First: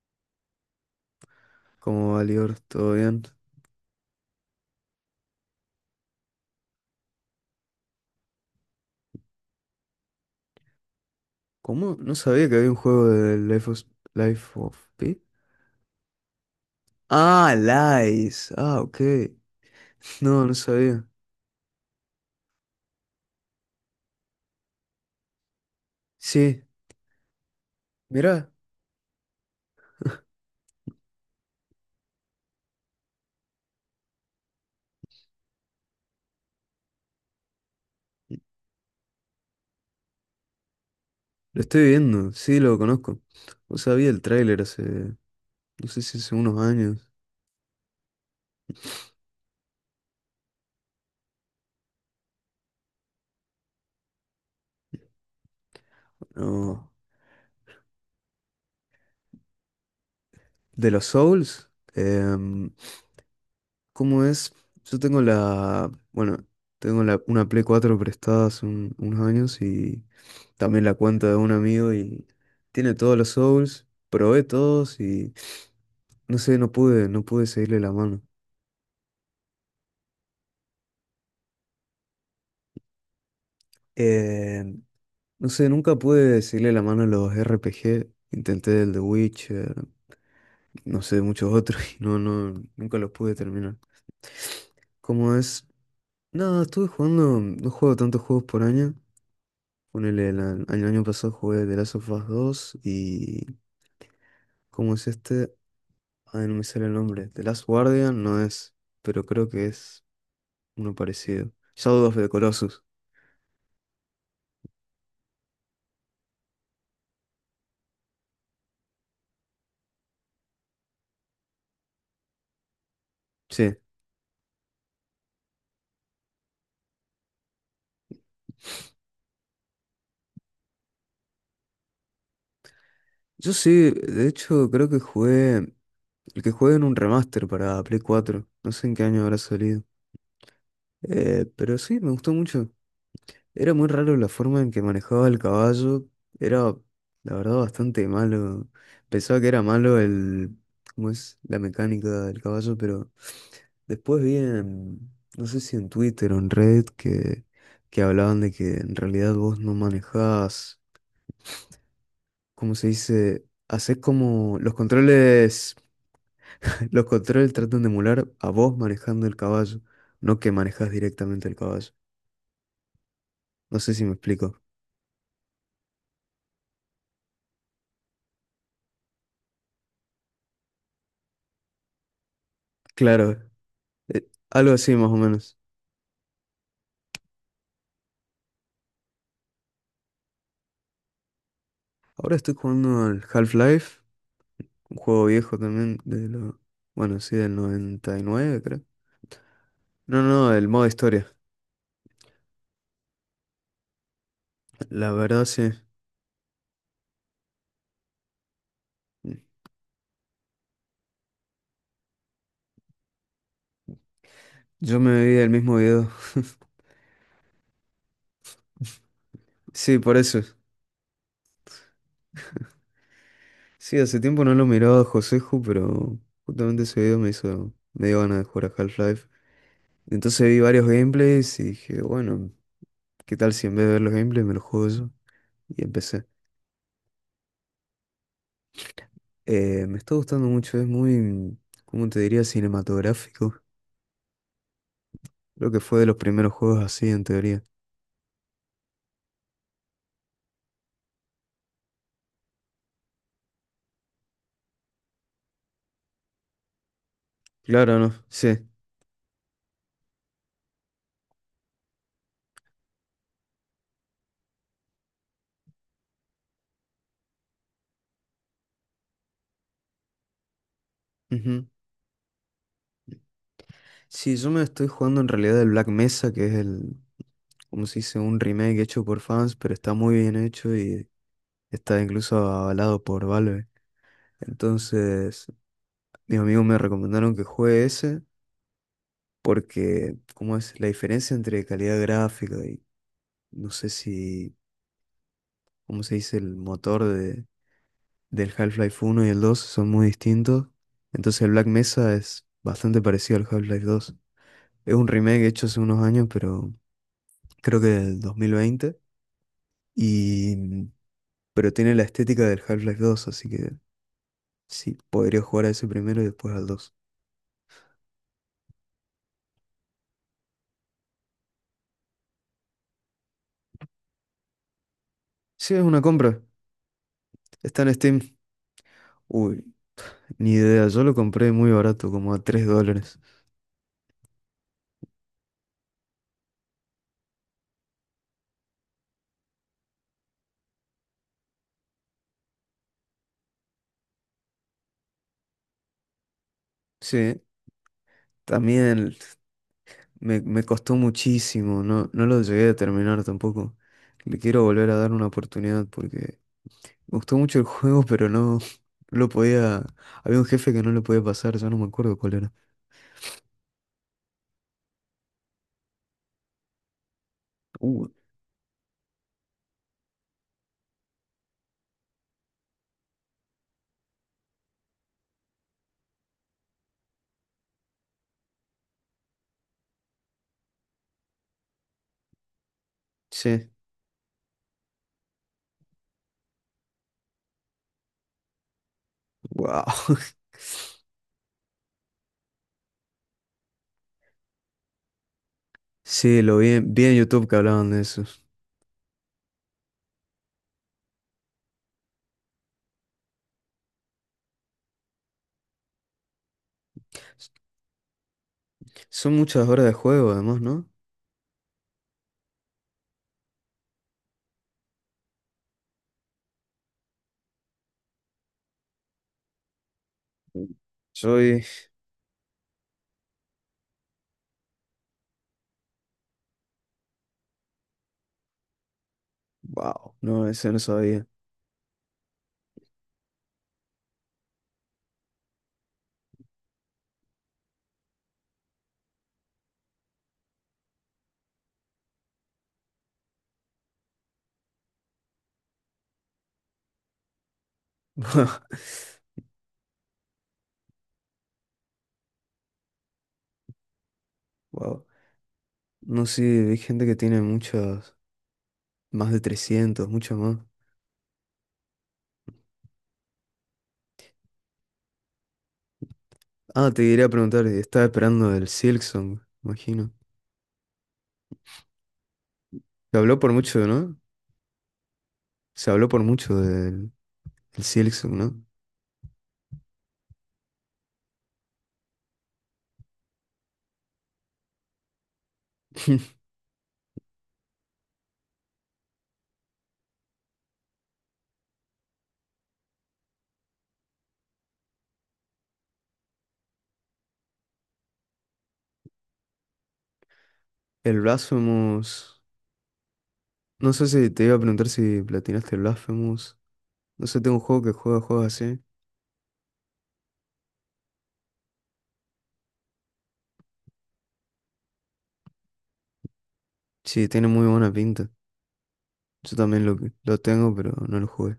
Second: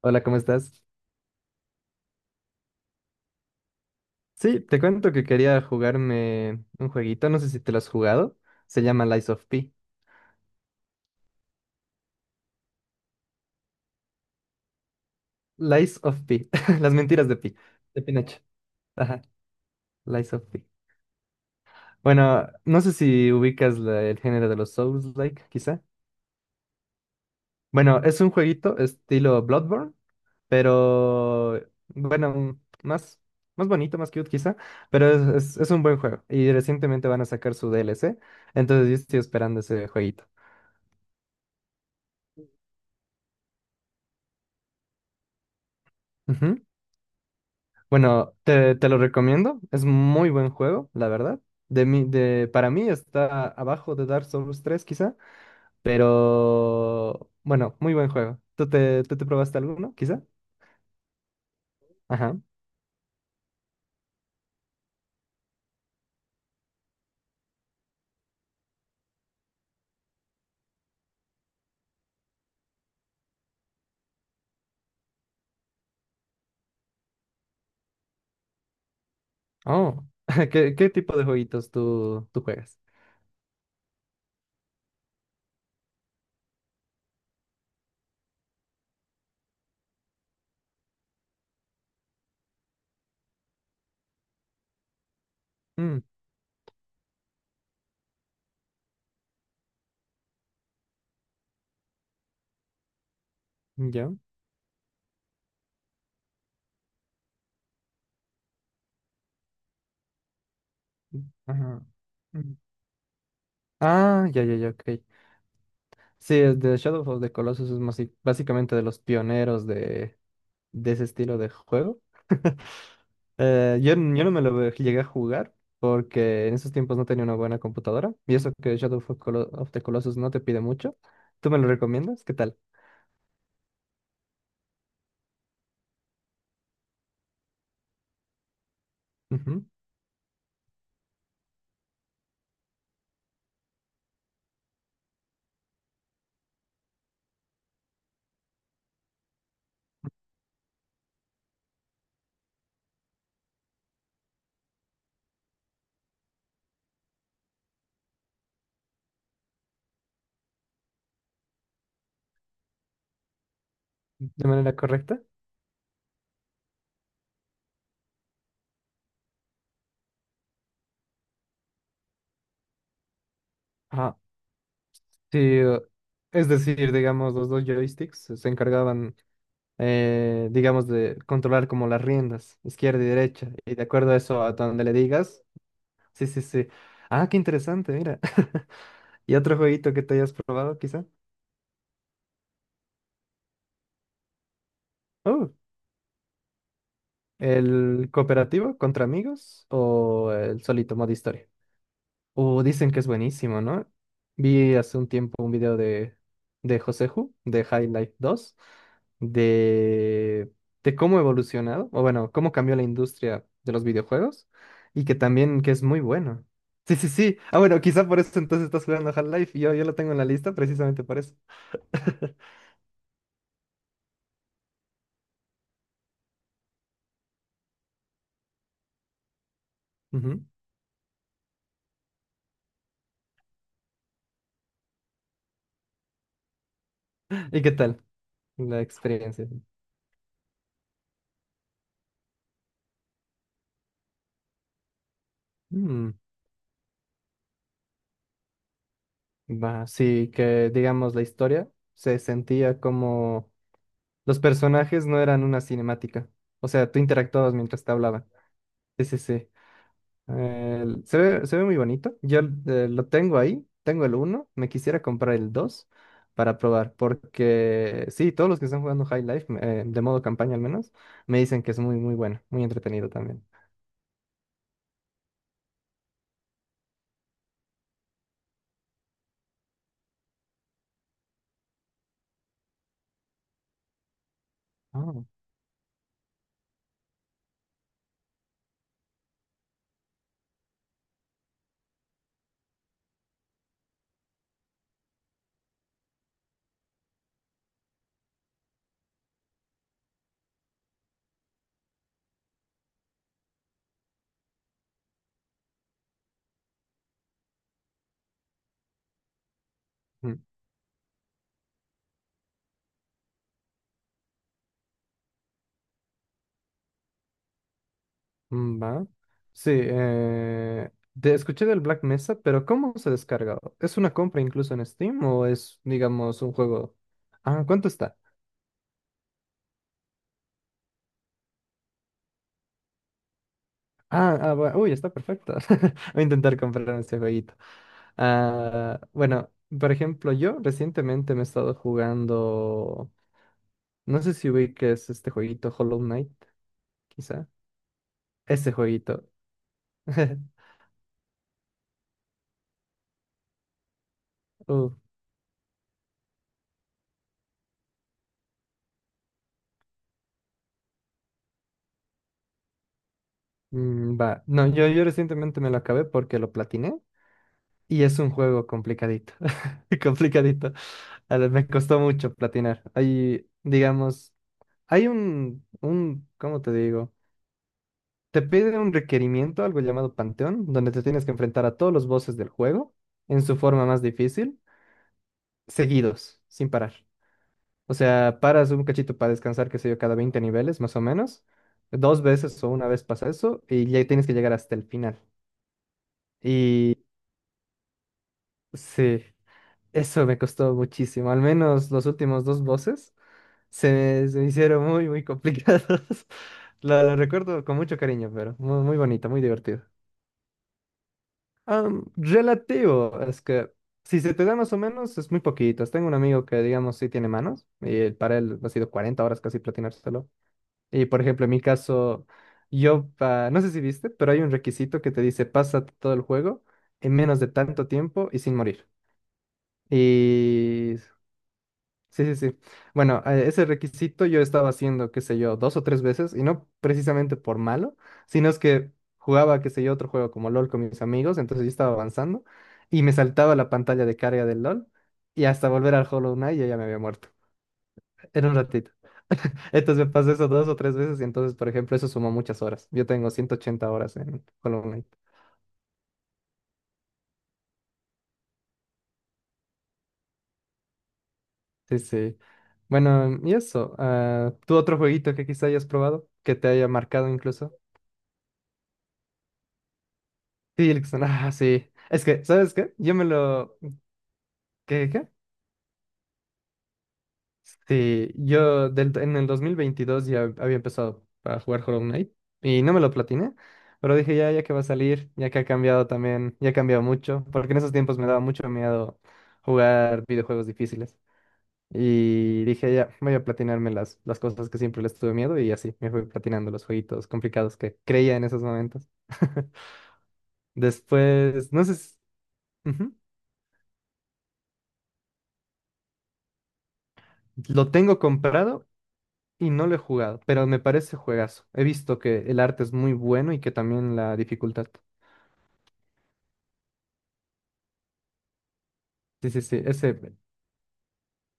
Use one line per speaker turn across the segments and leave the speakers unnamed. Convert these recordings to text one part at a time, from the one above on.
Hola, ¿cómo estás?
¿Cómo va, Lior? ¿Todo bien?
Sí, te cuento que quería jugarme un jueguito, no sé si te lo has jugado. Se llama Lies of P.
¿Cómo? No sabía que había un juego de Life of Pi.
Lies of P. Las mentiras de
Ah,
P. De Pinocho.
Lies. Ah, ok.
Ajá, Lies of
No, no
P.
sabía.
Bueno, no sé si ubicas el género de los Souls-like, quizá.
Sí,
Bueno, es un
mirá,
jueguito estilo Bloodborne, pero bueno, más, más bonito, más cute quizá, pero es un buen juego. Y recientemente van a sacar su DLC, entonces yo estoy esperando ese jueguito.
lo estoy viendo. Sí, lo conozco. O sea, vi el tráiler hace, no sé si hace unos años.
Bueno, te lo recomiendo. Es muy buen juego, la verdad. Para mí está abajo de Dark Souls tres, quizá.
No.
Pero bueno, muy buen juego. ¿Tú te probaste alguno, quizá?
De los Souls.
Ajá.
¿Cómo es? Bueno, una Play 4 prestada hace unos años y también la cuenta de un amigo y tiene todos los Souls, probé todos y no sé, no pude seguirle la mano.
Oh, ¿qué tipo de jueguitos tú juegas?
Eh, no sé, nunca pude seguirle la mano a los RPG, intenté el The Witcher, no sé, muchos otros y nunca los pude terminar. ¿Cómo es?
Mm,
Nada, estuve jugando, no juego tantos juegos por año. Ponele, el año pasado jugué The Last of Us 2 y...
¿yo?
¿Cómo es este? Ay, no me sale el nombre. The Last Guardian no es, pero creo que es... Uno parecido.
Ajá.
Shadow of the
Mm.
Colossus.
Ah, ya, ya, ya, ok. Sí, es de Shadow of the Colossus. Sí, básicamente de los pioneros de ese estilo de juego.
Sí.
Yo no me lo llegué a jugar porque en esos tiempos no tenía una buena computadora. Y eso que Shadow of the Colossus no te pide mucho. ¿Tú me lo recomiendas? ¿Qué tal?
Yo sí, de hecho, creo que jugué. El que jugué en un remaster para Play 4. No sé en qué año habrá
Ujú.
salido. Pero sí, me gustó mucho. Era muy raro la forma en que manejaba el caballo. Era, la verdad, bastante malo. Pensaba que era malo el, ¿cómo es? La mecánica del caballo, pero después vi en, no sé si en Twitter o en Reddit que hablaban de que en realidad vos no manejabas, ¿cómo se dice? Haces
¿De
como los
manera correcta?
controles, los controles tratan de emular a vos manejando el caballo, no que manejas directamente el caballo. No sé si me
Ah,
explico.
sí. Es decir, digamos, los dos joysticks se encargaban, digamos, de controlar como las riendas, izquierda y
Claro,
derecha. Y de acuerdo a eso, a
algo
donde le
así más o
digas.
menos.
Sí, sí, sí. Ah, qué interesante, mira. ¿Y otro jueguito que te hayas probado, quizá?
Ahora estoy jugando al Half-Life, un juego
Oh,
viejo también bueno, sí, del
¿el
99,
cooperativo
creo.
contra amigos
No,
o
no,
el
el modo
solito modo
historia.
historia? Dicen que es buenísimo, ¿no? Vi hace un
La
tiempo
verdad,
un
sí.
video de Joseju, de High Life dos, de, de cómo ha evolucionado, o bueno, cómo cambió la industria de los videojuegos,
Yo
y que
me vi el
también que
mismo
es muy
video.
bueno. Sí, sí, sí. Ah, bueno, quizá por eso entonces estás jugando Half-Life. Yo lo
Sí,
tengo
por
en la
eso.
lista precisamente por eso.
Sí, hace tiempo no lo miraba a Joseju, pero justamente ese video me dio ganas de jugar a Half-Life.
Ujú.
Entonces vi varios gameplays y dije, bueno, ¿qué tal si en vez de ver los gameplays me los juego yo? Y empecé.
¿Y qué tal la experiencia?
Me está gustando mucho, es muy, ¿cómo te diría? Cinematográfico. Creo que fue de
Mm.
los primeros juegos así, en teoría.
Va, sí, que digamos la historia se sentía como los personajes no eran una cinemática. O sea, tú interactuabas mientras te
Claro, ¿no?
hablaban.
Sí.
Sí, sí, sí. Se ve muy bonito. Yo lo tengo ahí, tengo el uno, me quisiera comprar el 2 para probar, porque sí, todos los que están jugando High Life, de modo campaña al menos, me dicen
Ujú.
que es muy, muy bueno, muy entretenido también.
Sí, yo me estoy jugando en realidad el Black Mesa, que es el, como se dice, un remake hecho por fans, pero está muy bien hecho y está incluso avalado por Valve.
Ah.
Entonces, mis amigos me recomendaron que juegue ese porque, ¿cómo es? La diferencia entre calidad gráfica y no sé si, ¿cómo se dice? El motor del Half-Life 1 y el 2 son muy distintos. Entonces, el Black Mesa es bastante parecido al Half-Life 2. Es un remake hecho hace unos años, pero creo que del 2020.
Mm.
Y, pero tiene la estética del Half-Life 2, así que sí, podría jugar a ese primero y después al dos.
Mm, va. Sí, te escuché del Black Mesa, pero ¿cómo se descarga? ¿Es una compra incluso en Steam o
Sí,
es,
es una
digamos,
compra.
un juego? Ah,
Está
¿cuánto
en
está?
Steam. Uy, ni idea, yo lo compré muy barato, como a $3.
Ah, ah, uy, está perfecto. Voy a intentar comprar este jueguito. Ah, bueno, por ejemplo, yo recientemente me he estado jugando. No sé si ubiques este jueguito, Hollow Knight,
Sí,
quizá. Ese
también
jueguito.
me, me costó muchísimo, no lo llegué a terminar tampoco. Le quiero
Uh,
volver a dar una oportunidad porque me gustó mucho el juego, pero no, no lo podía... Había un jefe que no lo podía pasar, ya no me acuerdo cuál era.
mm, va. No, yo recientemente me lo acabé porque lo platiné. Y
Uh,
es un juego complicadito, complicadito. A ver, me costó mucho platinar. Hay, digamos, hay ¿cómo te digo? Te pide un requerimiento, algo llamado Panteón, donde te tienes que enfrentar a todos los bosses del juego en su
sí,
forma más difícil, seguidos, sin parar. O sea, paras un cachito para descansar, qué sé
wow.
yo, cada 20 niveles, más o menos. Dos veces o una vez pasa eso y ya tienes que llegar hasta el final.
Sí, lo vi,
Y
vi en YouTube que hablaban de eso.
sí, eso me costó muchísimo, al menos los últimos dos bosses. Se me hicieron muy, muy complicados. Lo recuerdo con mucho cariño, pero muy, muy bonito,
Son
muy
muchas
divertido.
horas de juego además, ¿no?
Relativo, es que si se te da más o menos, es muy poquito. Tengo un amigo que, digamos, sí tiene manos, y para él ha sido 40 horas casi platinárselo. Y, por ejemplo, en mi
Soy...
caso, no sé si viste, pero hay un requisito que te dice, pasa todo el juego en menos de tanto tiempo y sin morir.
Wow, no, eso no
Y
sabía.
sí, sí, sí. Bueno, ese requisito yo estaba haciendo, qué sé yo, dos o tres veces, y no precisamente por malo, sino es que jugaba, qué sé yo, otro juego como LOL con mis amigos, entonces yo estaba avanzando y me saltaba la pantalla de carga del LOL y hasta volver al Hollow Knight yo ya me había muerto en un ratito. Entonces me pasó eso dos o tres veces y entonces, por ejemplo, eso sumó muchas horas. Yo tengo 180 horas en Hollow Knight.
Wow. No sé, hay gente que tiene muchas, más de 300 muchas más.
Sí, sí. Bueno, y eso, ah, ¿tú otro jueguito que quizá hayas probado, que te haya
Ah, te quería
marcado
preguntar,
incluso?
y estaba esperando el Silksong, imagino.
Sí, Erickson, ah, sí. Es que, ¿sabes qué? Yo
Se
me
habló por
lo...
mucho, ¿no?
¿Qué?
Se habló por mucho del el
Sí,
Silksong, ¿no?
yo en el 2022 ya había empezado a jugar Hollow Knight y no me lo platiné, pero dije ya, ya que va a salir, ya que ha cambiado también, ya ha cambiado mucho, porque en esos tiempos me daba mucho miedo jugar videojuegos difíciles. Y dije ya, voy a platinarme las cosas que siempre les tuve miedo y así me fui platinando los jueguitos complicados que creía en esos momentos.
El
Después, no sé si...
Blasphemous.
Ujú.
No sé si te iba a preguntar si platinaste el Blasphemous. No sé, tengo un juego
Lo
que
tengo
juega juegos así.
comprado y no lo he jugado, pero me parece juegazo. He visto que el arte es muy bueno y que también la dificultad.
Sí, tiene muy buena pinta.
Sí,
Yo
sí, sí.
también lo,
Ese,
lo tengo, pero no lo jugué.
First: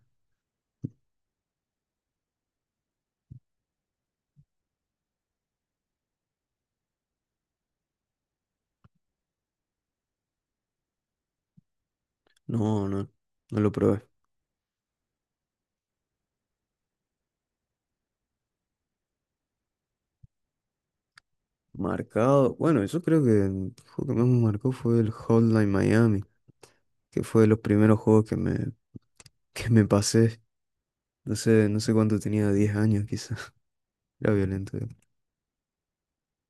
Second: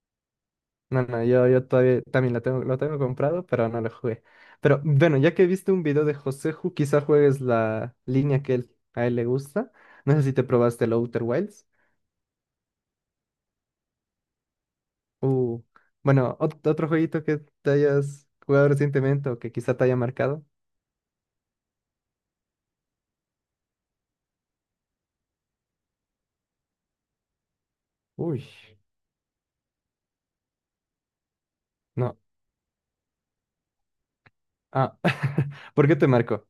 no, no, yo todavía también lo tengo comprado, pero no lo jugué. Pero bueno, ya que viste un video de José quizá juegues la línea que a él le gusta. No sé si te probaste el Outer Wilds.
No, no, no lo probé.
Uh, bueno, otro jueguito que te hayas jugado recientemente o que quizá te haya marcado.
Marcado. Bueno, yo creo que el juego que más me marcó fue el Hotline Miami, que fue de los primeros juegos
Uy,
que me pasé. No sé
no.
cuánto tenía, 10 años quizás. Era violento, digo.
Ah, ¿por qué te marcó?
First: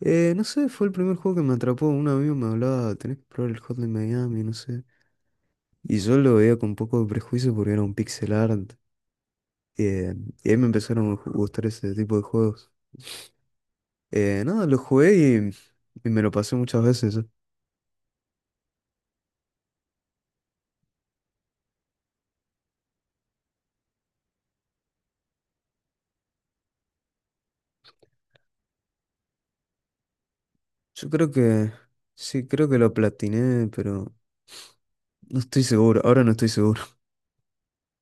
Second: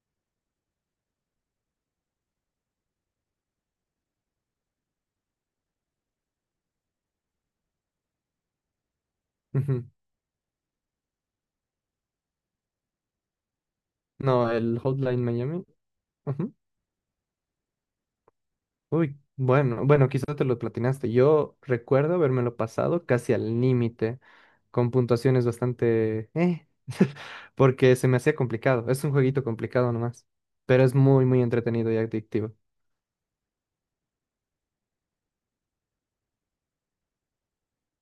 No sé, fue el primer juego que me atrapó. Un amigo me hablaba, tenés que probar el Hotline Miami, no sé. Y yo lo veía con poco de prejuicio porque era un pixel art.
Ujú.
Eh, y ahí me empezaron a gustar ese tipo de juegos.
No,
Nada, lo
el
jugué
Hotline Miami.
y me lo
Ujú.
pasé muchas veces. Yo
Uy, bueno, bueno, quizás te lo platinaste. Yo recuerdo habérmelo pasado casi al límite, con puntuaciones bastante porque se me hacía complicado. Es un jueguito complicado nomás, pero es
Yo
muy,
creo
muy
que,
entretenido y
sí,
adictivo.
creo que lo platiné, pero no estoy seguro. Ahora no estoy seguro.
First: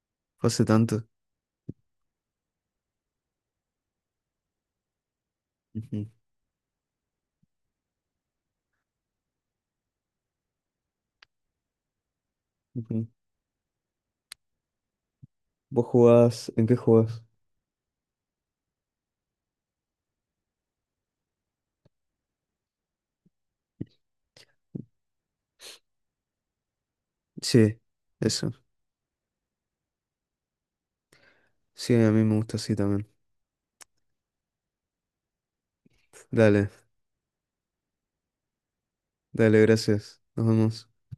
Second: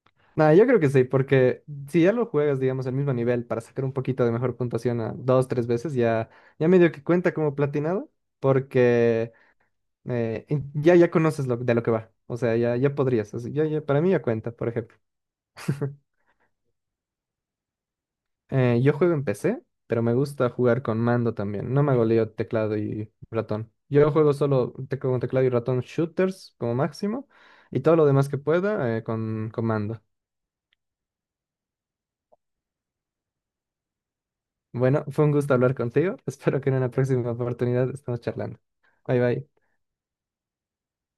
Fue
Nada,
hace
yo creo que sí,
tanto.
porque si ya lo juegas, digamos, al mismo nivel para sacar un poquito de mejor puntuación a dos, tres veces,
Ujú,
ya, ya medio que cuenta como platinado, porque ya conoces de lo que va. O sea, ya
ujú.
podrías. Así, para mí ya cuenta, por ejemplo.
¿Vos jugás? ¿En qué jugás?
Yo juego en PC, pero me gusta jugar con mando también. No me goleo teclado y ratón. Yo juego solo con teclado y ratón shooters como máximo
Sí,
y todo lo demás que
eso.
pueda con mando.
Sí, a mí me gusta así también.
Bueno, fue un gusto hablar contigo. Espero
Dale,
que en una próxima oportunidad estemos charlando. Bye bye.
dale, gracias. Nos vemos.